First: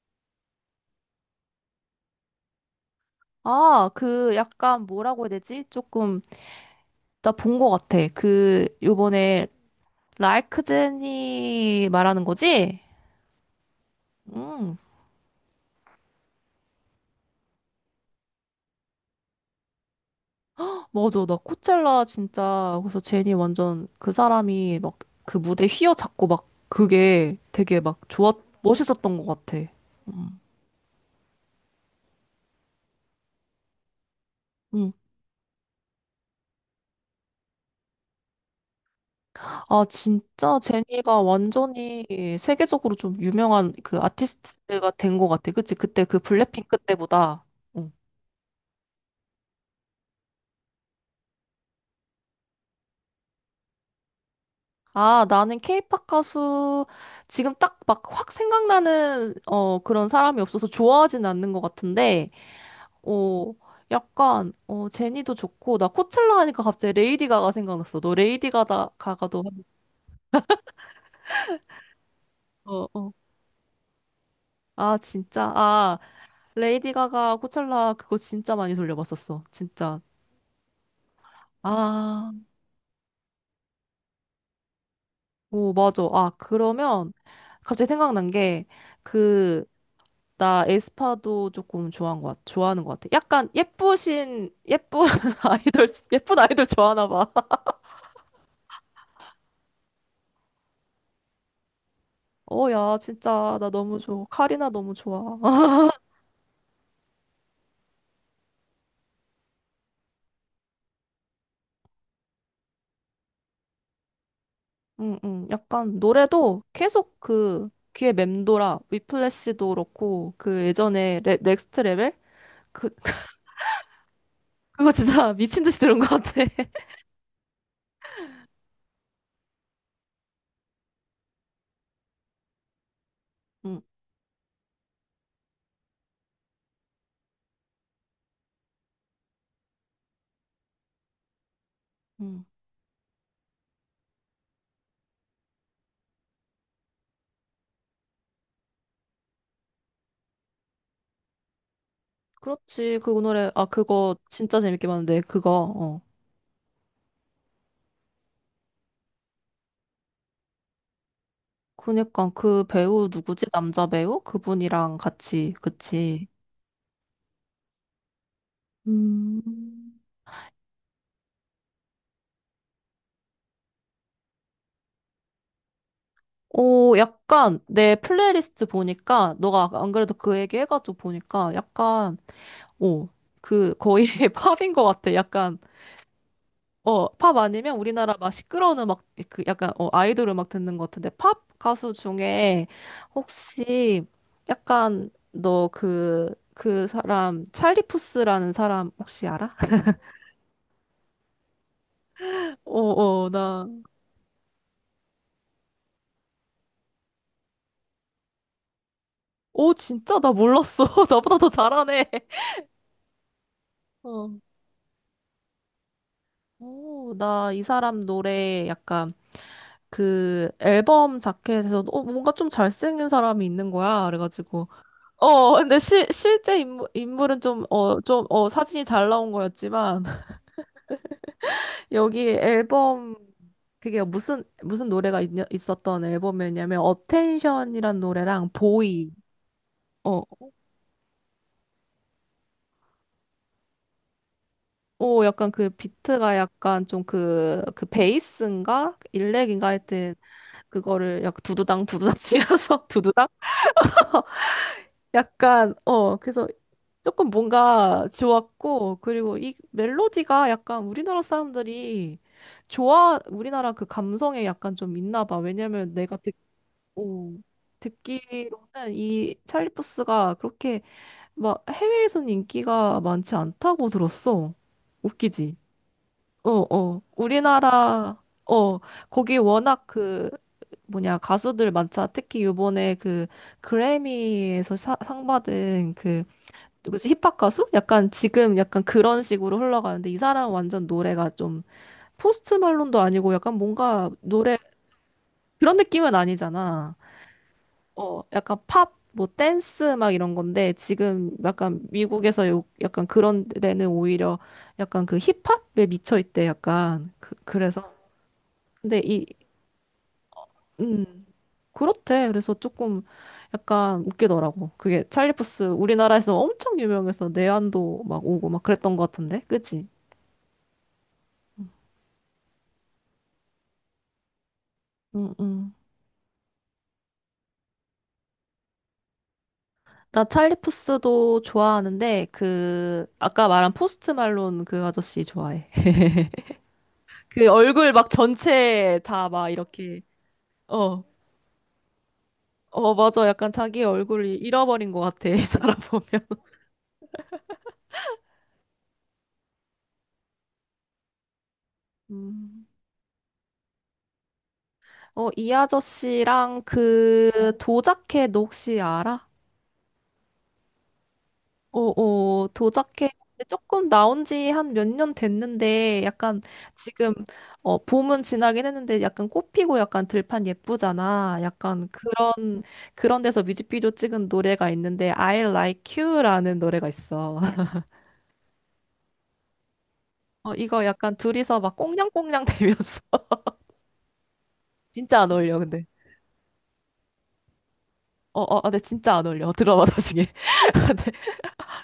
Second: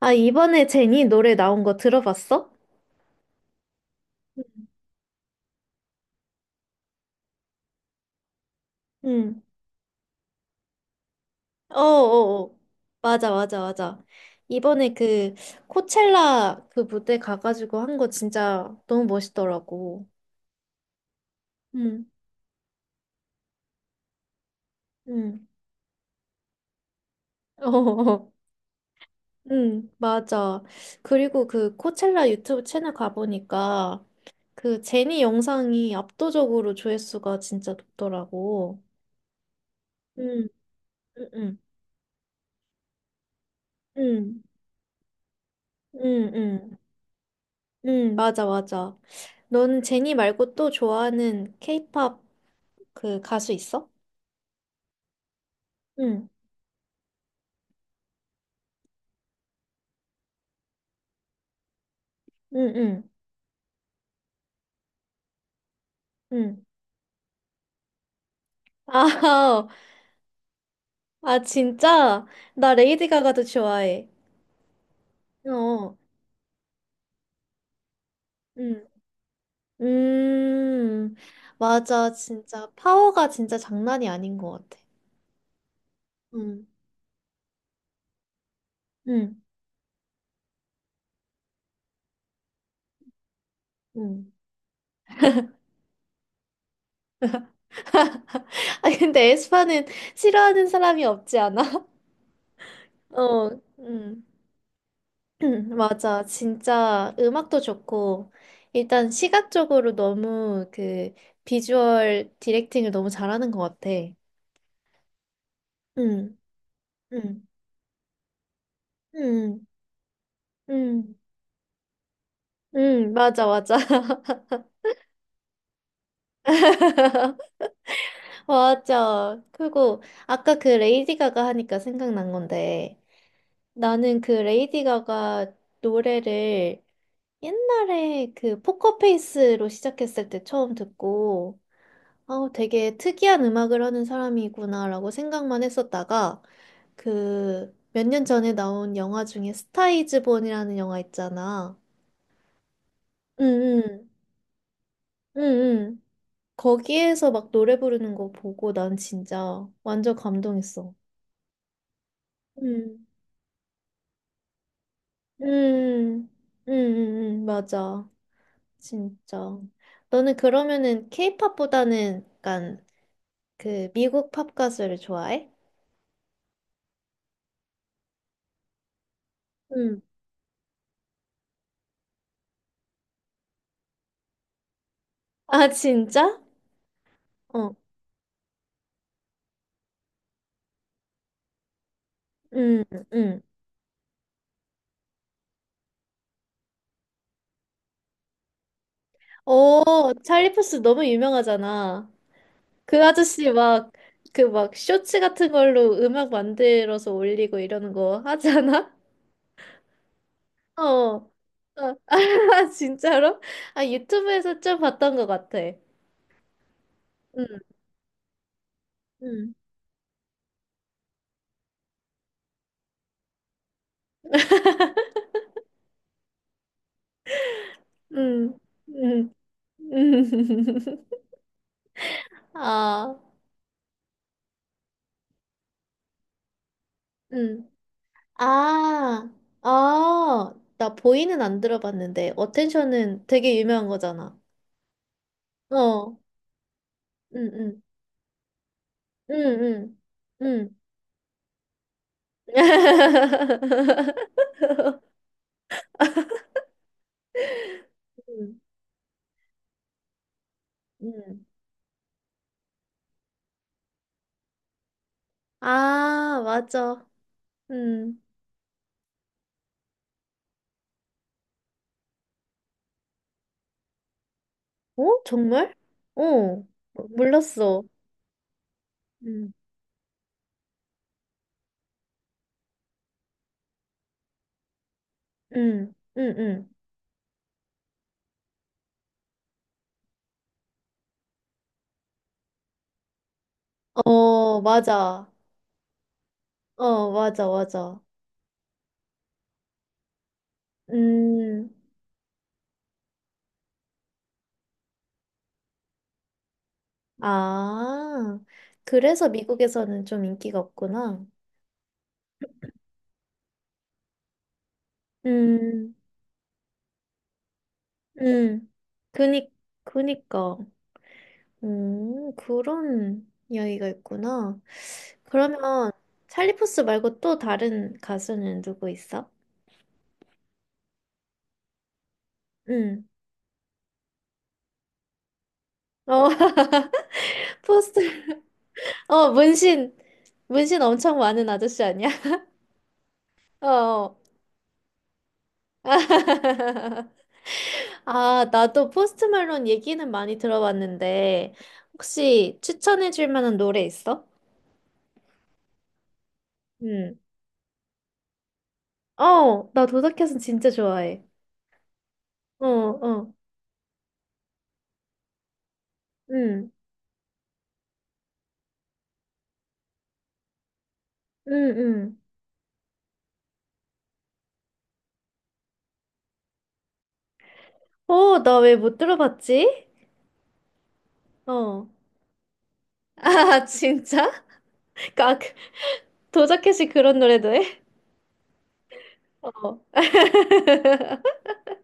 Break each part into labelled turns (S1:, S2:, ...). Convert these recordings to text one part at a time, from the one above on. S1: 아, 이번에 제니 노래 나온 거 들어봤어?
S2: 아, 그 약간 뭐라고 해야 되지? 조금 나 본 것 같아. 그
S1: 응.
S2: 요번에 라이크제니 말하는
S1: 어어어.
S2: 거지?
S1: 맞아, 맞아, 맞아.
S2: 음,
S1: 이번에 그 코첼라 그 무대 가가지고 한 거 진짜 너무 멋있더라고.
S2: 맞아. 나
S1: 응,
S2: 코첼라 진짜 그래서 제니 완전 그 사람이 막 그
S1: 응.
S2: 무대 휘어잡고 막 그게 되게 막
S1: 어,
S2: 좋았 멋있었던 것 같아.
S1: 응, 맞아. 그리고 그 코첼라 유튜브 채널 가보니까 그
S2: 음.
S1: 제니 영상이 압도적으로 조회수가 진짜 높더라고.
S2: 아,
S1: 응,
S2: 진짜 제니가
S1: 응, 응,
S2: 완전히 세계적으로 좀 유명한 그
S1: 응,
S2: 아티스트가 된 것 같아. 그치? 그때 그
S1: 응, 응.
S2: 블랙핑크 때보다. 어.
S1: 응 맞아, 맞아. 너는 제니 말고 또 좋아하는 케이팝 그 가수 있어?
S2: 아, 나는 케이팝
S1: 응,
S2: 가수 지금 딱 막 확 생각나는 그런 사람이 없어서 좋아하진 않는 것 같은데
S1: 응, 응,
S2: 어 약간 제니도 좋고 나 코첼라 하니까
S1: 응.
S2: 갑자기 레이디 가가 생각났어. 너 레이디 가다 가가도
S1: 아, 아, 진짜? 나
S2: 어
S1: 레이디
S2: 어.
S1: 가가도 좋아해.
S2: 아, 진짜.
S1: 어,
S2: 아, 레이디 가가 코첼라 그거 진짜 많이
S1: 응.
S2: 돌려봤었어. 진짜.
S1: 음, 맞아,
S2: 아,
S1: 진짜. 파워가 진짜 장난이 아닌 것 같아.
S2: 오, 맞아. 아,
S1: 응,
S2: 그러면 갑자기 생각난
S1: 응,
S2: 게그 나 에스파도 조금 좋아한 것 같 좋아하는 것 같아. 약간
S1: 응.
S2: 예쁜 아이돌, 예쁜 아이돌 좋아하나 봐.
S1: 아, 근데 에스파는 싫어하는 사람이 없지 않아?
S2: 어, 야,
S1: 어,
S2: 진짜, 나 너무
S1: 응.
S2: 좋아. 카리나 너무 좋아.
S1: 맞아. 진짜 음악도 좋고, 일단 시각적으로 너무 그 비주얼 디렉팅을 너무 잘하는 것 같아.
S2: 응, 응. 약간
S1: 응,
S2: 노래도 계속
S1: 응,
S2: 그 귀에 맴돌아.
S1: 응,
S2: 위플래시도 그렇고, 그
S1: 응,
S2: 예전에 넥스트 레벨? 그,
S1: 응, 맞아, 맞아.
S2: 그거 진짜 미친 듯이 들은 것 같아.
S1: 맞아. 그리고 아까 그 레이디 가가 하니까 생각난 건데,
S2: 응,
S1: 나는 그 레이디 가가 노래를 옛날에 그 포커페이스로 시작했을 때 처음 듣고,
S2: 응.
S1: 어, 되게 특이한 음악을 하는 사람이구나라고 생각만 했었다가 그 몇 년 전에 나온 영화 중에 스타이즈 본이라는 영화 있잖아.
S2: 그렇지. 그 노래, 아,
S1: 응응
S2: 그거 진짜 재밌게 봤는데, 그거,
S1: 응응
S2: 어.
S1: 거기에서 막 노래 부르는 거 보고 난 진짜 완전 감동했어.
S2: 그니까 그
S1: 응.
S2: 배우 누구지? 남자 배우? 그분이랑 같이,
S1: 응.
S2: 그치.
S1: 응. 응. 맞아. 진짜.
S2: 음.
S1: 너는 그러면은 케이팝보다는 약간 그 미국 팝 가수를 좋아해?
S2: 오, 약간 내 플레이리스트 보니까 너가 아까 안
S1: 응.
S2: 그래도 그 얘기 해가지고 보니까 약간 오, 그 거의 팝인 것 같아. 약간
S1: 아 진짜?
S2: 팝
S1: 어.
S2: 아니면 우리나라 막 시끄러운 음악 그 약간 아이돌 음악 듣는 것 같은데 팝 가수 중에
S1: 응. 응.
S2: 혹시 약간 너 그 사람 찰리 푸스라는 사람 혹시 알아?
S1: 어, 찰리 푸스 너무 유명하잖아.
S2: 어,
S1: 그
S2: 어,
S1: 아저씨
S2: 나.
S1: 막, 그 막 쇼츠 같은 걸로 음악 만들어서 올리고 이러는 거 하잖아?
S2: 오, 진짜 나
S1: 어.
S2: 몰랐어.
S1: 어.
S2: 나보다 더 잘하네.
S1: 아, 진짜로? 아,
S2: 어.
S1: 유튜브에서 좀 봤던 것 같아.
S2: 오,
S1: 응,
S2: 나 이 사람 노래 약간
S1: 응,
S2: 그 앨범 자켓에서 뭔가 좀 잘생긴 사람이 있는 거야. 그래가지고 근데 실제 인물은 좀 좀
S1: 응,
S2: 사진이 잘
S1: 응,
S2: 나온
S1: 응.
S2: 거였지만 여기
S1: 아,
S2: 앨범 그게 무슨 무슨 노래가 있었던 앨범이었냐면
S1: 응.
S2: 어텐션이란 노래랑 보이
S1: 아,
S2: 어
S1: 아, 나 보이는 안 들어봤는데, 어텐션은 되게 유명한 거잖아.
S2: 약간 그
S1: 어,
S2: 비트가 약간 좀
S1: 응,
S2: 그
S1: 응,
S2: 그 베이스인가
S1: 응,
S2: 일렉인가
S1: 응,
S2: 하여튼
S1: 응.
S2: 그거를 약간 두두당 두두당 치면서 두두당 약간, 그래서 조금 뭔가
S1: 음,
S2: 좋았고, 그리고 이 멜로디가 약간 우리나라
S1: 음.
S2: 사람들이 우리나라 그 감성에 약간 좀 있나 봐. 왜냐면 내가
S1: 아, 맞아.
S2: 어,
S1: 음.
S2: 듣기로는 이 찰리 푸스가 그렇게 막 해외에서는 인기가 많지 않다고 들었어.
S1: 어?
S2: 웃기지?
S1: 정말? 어,
S2: 어, 어.
S1: 몰랐어.
S2: 우리나라, 거기
S1: 음,
S2: 워낙 그, 뭐냐 가수들 많자 특히 요번에 그 그래미에서 상
S1: 음,
S2: 받은 그
S1: 음,
S2: 누구지? 힙합 가수? 약간 지금 약간 그런 식으로 흘러가는데 이 사람 완전 노래가 좀 포스트 말론도 아니고 약간 뭔가 노래
S1: 어, 맞아.
S2: 그런 느낌은 아니잖아.
S1: 어, 맞아, 맞아.
S2: 어, 약간 팝, 뭐 댄스 막 이런 건데 지금
S1: 음,
S2: 약간 미국에서 약간 그런 데는 오히려 약간 그 힙합에 미쳐 있대 약간 그, 그래서
S1: 아,
S2: 근데 이
S1: 그래서 미국에서는 좀 인기가 없구나.
S2: 음, 그렇대. 그래서 조금 약간 웃기더라고. 그게 찰리푸스
S1: 음,
S2: 우리나라에서 엄청 유명해서 내한도 막 오고 막
S1: 음,
S2: 그랬던 것 같은데,
S1: 그니,
S2: 그치?
S1: 그니까. 그런 이야기가 있구나.
S2: 음, 음.
S1: 그러면 찰리 푸스 말고 또 다른 가수는 누구 있어?
S2: 나 찰리 푸스도 좋아하는데
S1: 응.
S2: 그 아까 말한 포스트 말론 그 아저씨 좋아해.
S1: 어,
S2: 그 얼굴
S1: 포스트.
S2: 막 전체 다
S1: 어,
S2: 막 이렇게
S1: 문신
S2: 어.
S1: 엄청 많은 아저씨 아니야?
S2: 어, 맞아. 약간 자기
S1: 어.
S2: 얼굴 잃어버린 것 같아. 이 사람 보면.
S1: 아, 나도 포스트 말론 얘기는 많이 들어봤는데 혹시
S2: 음.
S1: 추천해 줄 만한 노래 있어?
S2: 어, 이 아저씨랑
S1: 응.
S2: 그 도자켓 너 혹시 알아?
S1: 어, 나 도덕켓은 진짜 좋아해.
S2: 어, 어,
S1: 어,
S2: 도자켓
S1: 어.
S2: 조금 나온 지 한 몇 년 됐는데 약간
S1: 응.
S2: 지금 봄은 지나긴 했는데 약간 꽃피고 약간 들판 예쁘잖아.
S1: 응,
S2: 약간 그
S1: 응.
S2: 그런 데서 뮤직비디오 찍은 노래가 있는데 I Like You라는 노래가 있어.
S1: 어, 나 왜 못 들어봤지?
S2: 어, 이거 약간 둘이서 막
S1: 어.
S2: 꽁냥꽁냥 대면서
S1: 아, 진짜?
S2: 진짜 안
S1: 까, 그-
S2: 어울려 근데.
S1: 도자켓이 그런 노래도 해?
S2: 어, 어, 어, 근데 진짜 안 어울려.
S1: 어.
S2: 들어봐 나중에. 근데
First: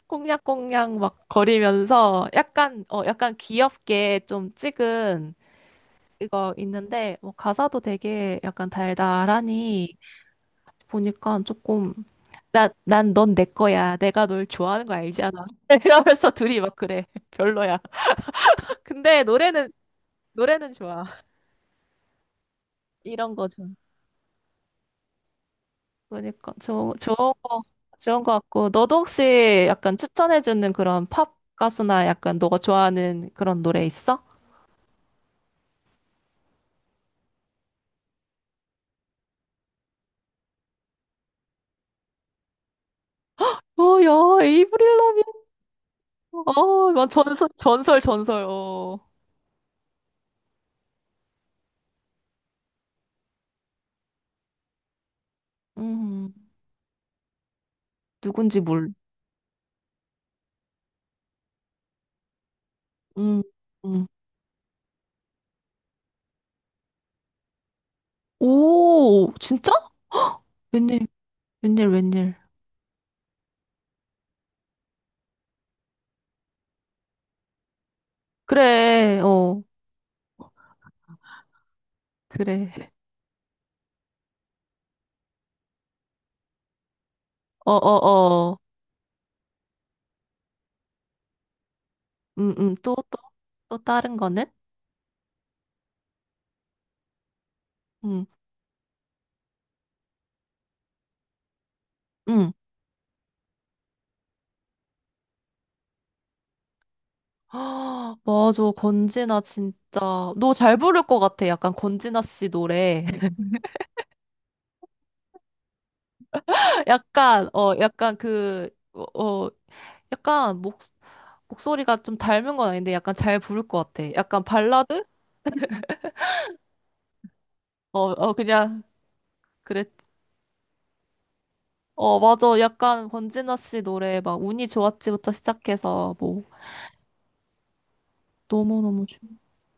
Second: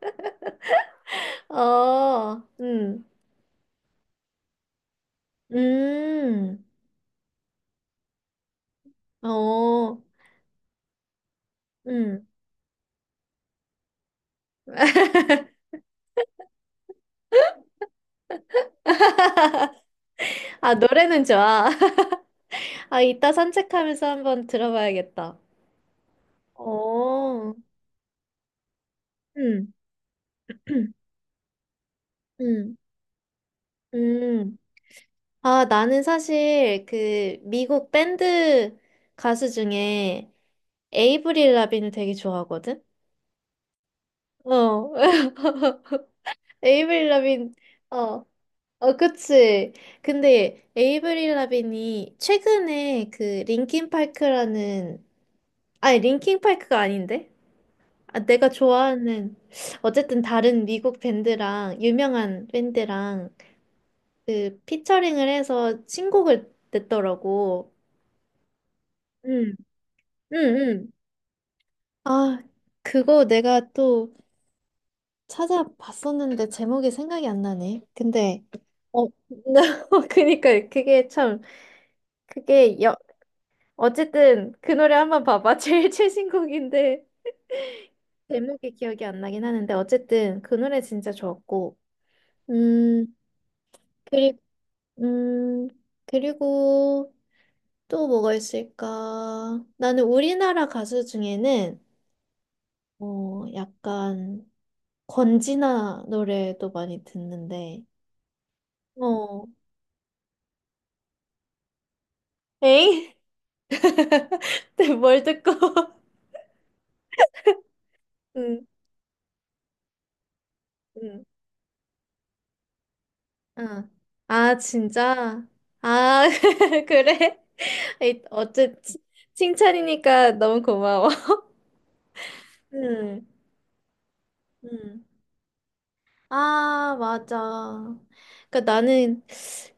S2: 꽁냥꽁냥 막 거리면서
S1: 어,
S2: 약간
S1: 음,
S2: 약간 귀엽게 좀 찍은 이거
S1: 음,
S2: 있는데 뭐 가사도 되게 약간 달달하니
S1: 어,
S2: 보니까 조금
S1: 음.
S2: 난 넌 내 거야. 내가 널 좋아하는 거 알잖아. 이러면서 둘이 막 그래. 별로야. 근데 노래는
S1: 아,
S2: 좋아.
S1: 노래는 좋아. 아, 이따
S2: 이런 거죠.
S1: 산책하면서 한번 들어봐야겠다.
S2: 그러니까 저
S1: 어,
S2: 거 좋은 거 같고 너도 혹시
S1: 음,
S2: 약간 추천해주는 그런 팝 가수나 약간 너가
S1: 음,
S2: 좋아하는 그런 노래 있어?
S1: 음. 아, 나는 사실 그 미국 밴드 가수 중에 에이브릴 라빈을 되게 좋아하거든?
S2: 어, 야,
S1: 어,
S2: 에이브릴 라빈. 어,
S1: 에이브릴
S2: 막 전설
S1: 라빈,
S2: 전설
S1: 어.
S2: 전설.
S1: 어,
S2: 어,
S1: 그치. 근데 에이브릴 라빈이 최근에 그 Linkin Park 라는 아니 링
S2: 음,
S1: 킹파크가 아닌데? 아, 내가
S2: 누군지 몰.
S1: 좋아하는 어쨌든 다른 미국 밴드랑 유명한 밴드랑
S2: 음, 음.
S1: 그 피처링을 해서 신곡을 냈더라고.
S2: 오,
S1: 응,
S2: 진짜?
S1: 응, 응.
S2: 웬일 웬일 웬일.
S1: 아, 그거 내가 또 찾아봤었는데 제목이 생각이 안 나네. 근데 어,
S2: 그래,
S1: 나 그니까 그게 참
S2: 그래.
S1: 그게 여, 어쨌든 그 노래 한번 봐봐. 제일 최신 곡인데
S2: 어, 어, 어.
S1: 제목이 기억이 안 나긴 하는데 어쨌든 그 노래 진짜 좋았고.
S2: 또,
S1: 음,
S2: 또, 또 다른
S1: 그리고
S2: 거는?
S1: 음, 그리고 또
S2: 음,
S1: 뭐가 있을까? 나는 우리나라 가수 중에는
S2: 음.
S1: 어, 약간 권진아 노래도 많이 듣는데.
S2: 아, 맞아. 권진아
S1: 어.
S2: 진짜 너 잘 부를 것 같아. 약간 권진아 씨 노래.
S1: 에잉? 근데 뭘 듣고?
S2: 약간 약간
S1: 응,
S2: 그 약간 목
S1: 응.
S2: 목소리가 좀 닮은 건 아닌데 약간 잘 부를
S1: 아,
S2: 것 같아. 약간
S1: 아,
S2: 발라드?
S1: 진짜? 아, 그래?
S2: 어,
S1: 에이,
S2: 어 그냥 그랬.
S1: 칭찬이니까 너무 고마워.
S2: 어, 맞아. 약간
S1: 음,
S2: 권진아 씨 노래 막 운이
S1: 음.
S2: 좋았지부터 시작해서 뭐
S1: 아, 맞아. 그러니까
S2: 너무너무 좋.
S1: 나는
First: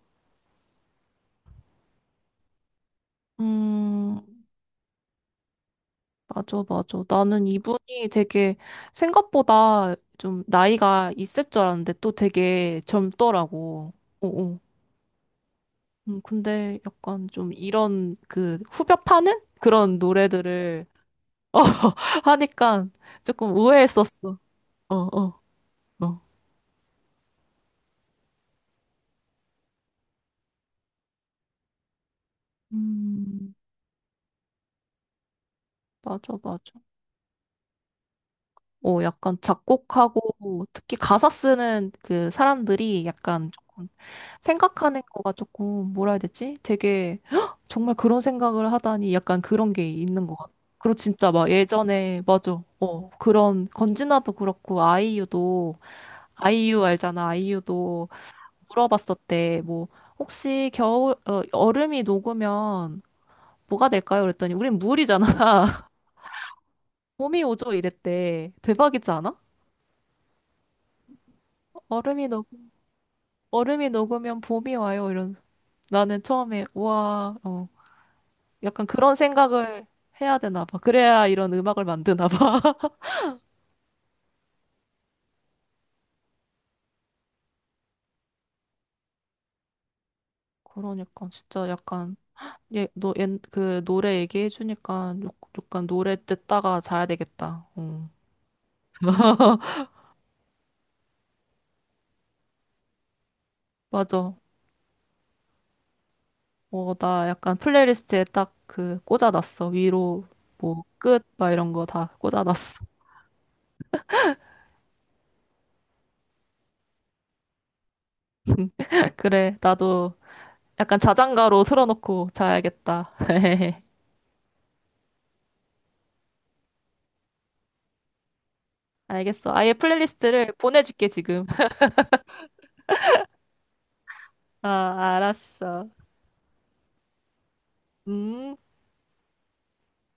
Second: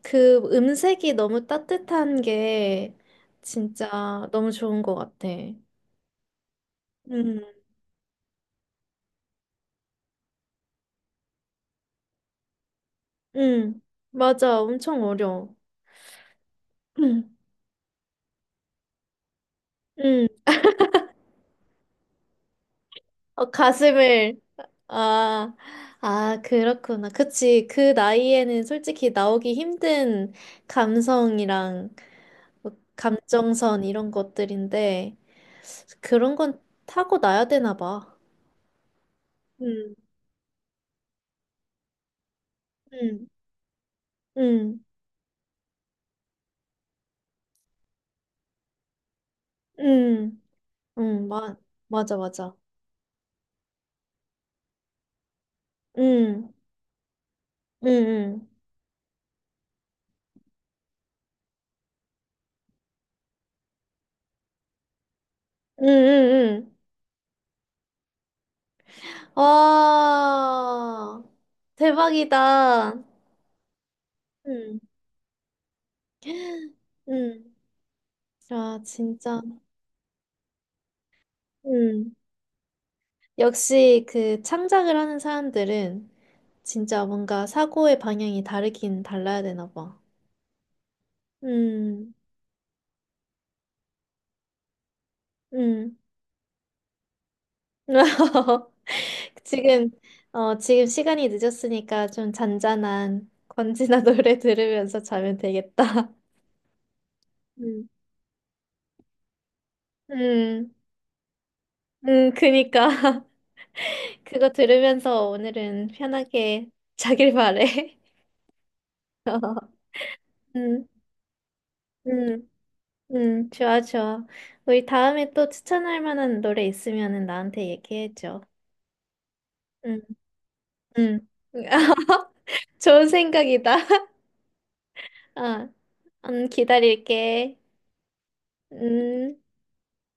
S1: 그 음색이 너무 따뜻한 게
S2: 음.
S1: 진짜 너무 좋은 것 같아.
S2: 맞아, 맞아.
S1: 음,
S2: 나는 이분이 되게 생각보다 좀 나이가 있을 줄 알았는데 또 되게
S1: 음,
S2: 젊더라고.
S1: 맞아.
S2: 어어.
S1: 엄청 어려워.
S2: 근데 약간
S1: 음,
S2: 좀 이런 그 후벼 파는 그런
S1: 음.
S2: 노래들을 하니까
S1: 어,
S2: 조금 의외했었어.
S1: 가슴을.
S2: 어, 어,
S1: 아,
S2: 어.
S1: 아, 그렇구나. 그치. 그 나이에는 솔직히 나오기 힘든 감성이랑 뭐
S2: 음,
S1: 감정선 이런 것들인데.
S2: 맞아,
S1: 그런 건
S2: 맞아.
S1: 타고나야 되나 봐.
S2: 어, 약간
S1: 응
S2: 작곡하고 특히 가사 쓰는 그 사람들이
S1: 응,
S2: 약간
S1: 응,
S2: 생각하는 거가 조금 뭐라 해야 되지? 되게 "헉! 정말 그런 생각을 하다니 약간 그런 게 있는 것
S1: 응,
S2: 같아. 그리고
S1: 응,
S2: 진짜 막
S1: 맞아,
S2: 예전에
S1: 맞아.
S2: 맞아. 그런 건진아도 그렇고 아이유도
S1: 응,
S2: 아이유 알잖아.
S1: 응,
S2: 아이유도
S1: 응,
S2: 물어봤었대. 뭐 혹시 겨울 얼음이 녹으면 뭐가 될까요? 그랬더니 우린 물이잖아.
S1: 응, 응,
S2: 봄이 오죠 이랬대. 대박이지
S1: 응.
S2: 않아?
S1: 와,
S2: 얼음이 녹
S1: 대박이다.
S2: 얼음이 녹으면 봄이
S1: 응,
S2: 와요. 이런 나는 처음에 와
S1: 응. 아,
S2: 약간 그런
S1: 진짜.
S2: 생각을 해야 되나 봐. 그래야 이런 음악을
S1: 응.
S2: 만드나 봐.
S1: 역시 그 창작을 하는 사람들은 진짜 뭔가 사고의 방향이 다르긴 달라야 되나 봐.
S2: 그러니까 진짜
S1: 응,
S2: 약간 그 노래 얘기해 주니까 약간
S1: 응.
S2: 노래 듣다가 자야 되겠다. 어.
S1: 지금, 지금 시간이 늦었으니까 좀 잔잔한 권지나
S2: 맞아.
S1: 노래 들으면서 자면 되겠다.
S2: 어, 나 약간
S1: 음.
S2: 플레이리스트에 딱 그 꽂아놨어. 위로
S1: 음,
S2: 뭐 끝 막 이런 거 다 꽂아놨어.
S1: 그니까. 그거 들으면서 오늘은 편하게 자길 바래. 어.
S2: 그래. 나도
S1: 음,
S2: 약간 자장가로 틀어놓고
S1: 음,
S2: 자야겠다.
S1: 좋아, 좋아. 우리 다음에 또 추천할 만한 노래 있으면은 나한테 얘기해줘.
S2: 알겠어. 아예
S1: 응
S2: 플레이리스트를 보내줄게
S1: 응
S2: 지금.
S1: 좋은 생각이다.
S2: 아,
S1: 어,
S2: 알았어.
S1: 기다릴게.
S2: 음.
S1: 음.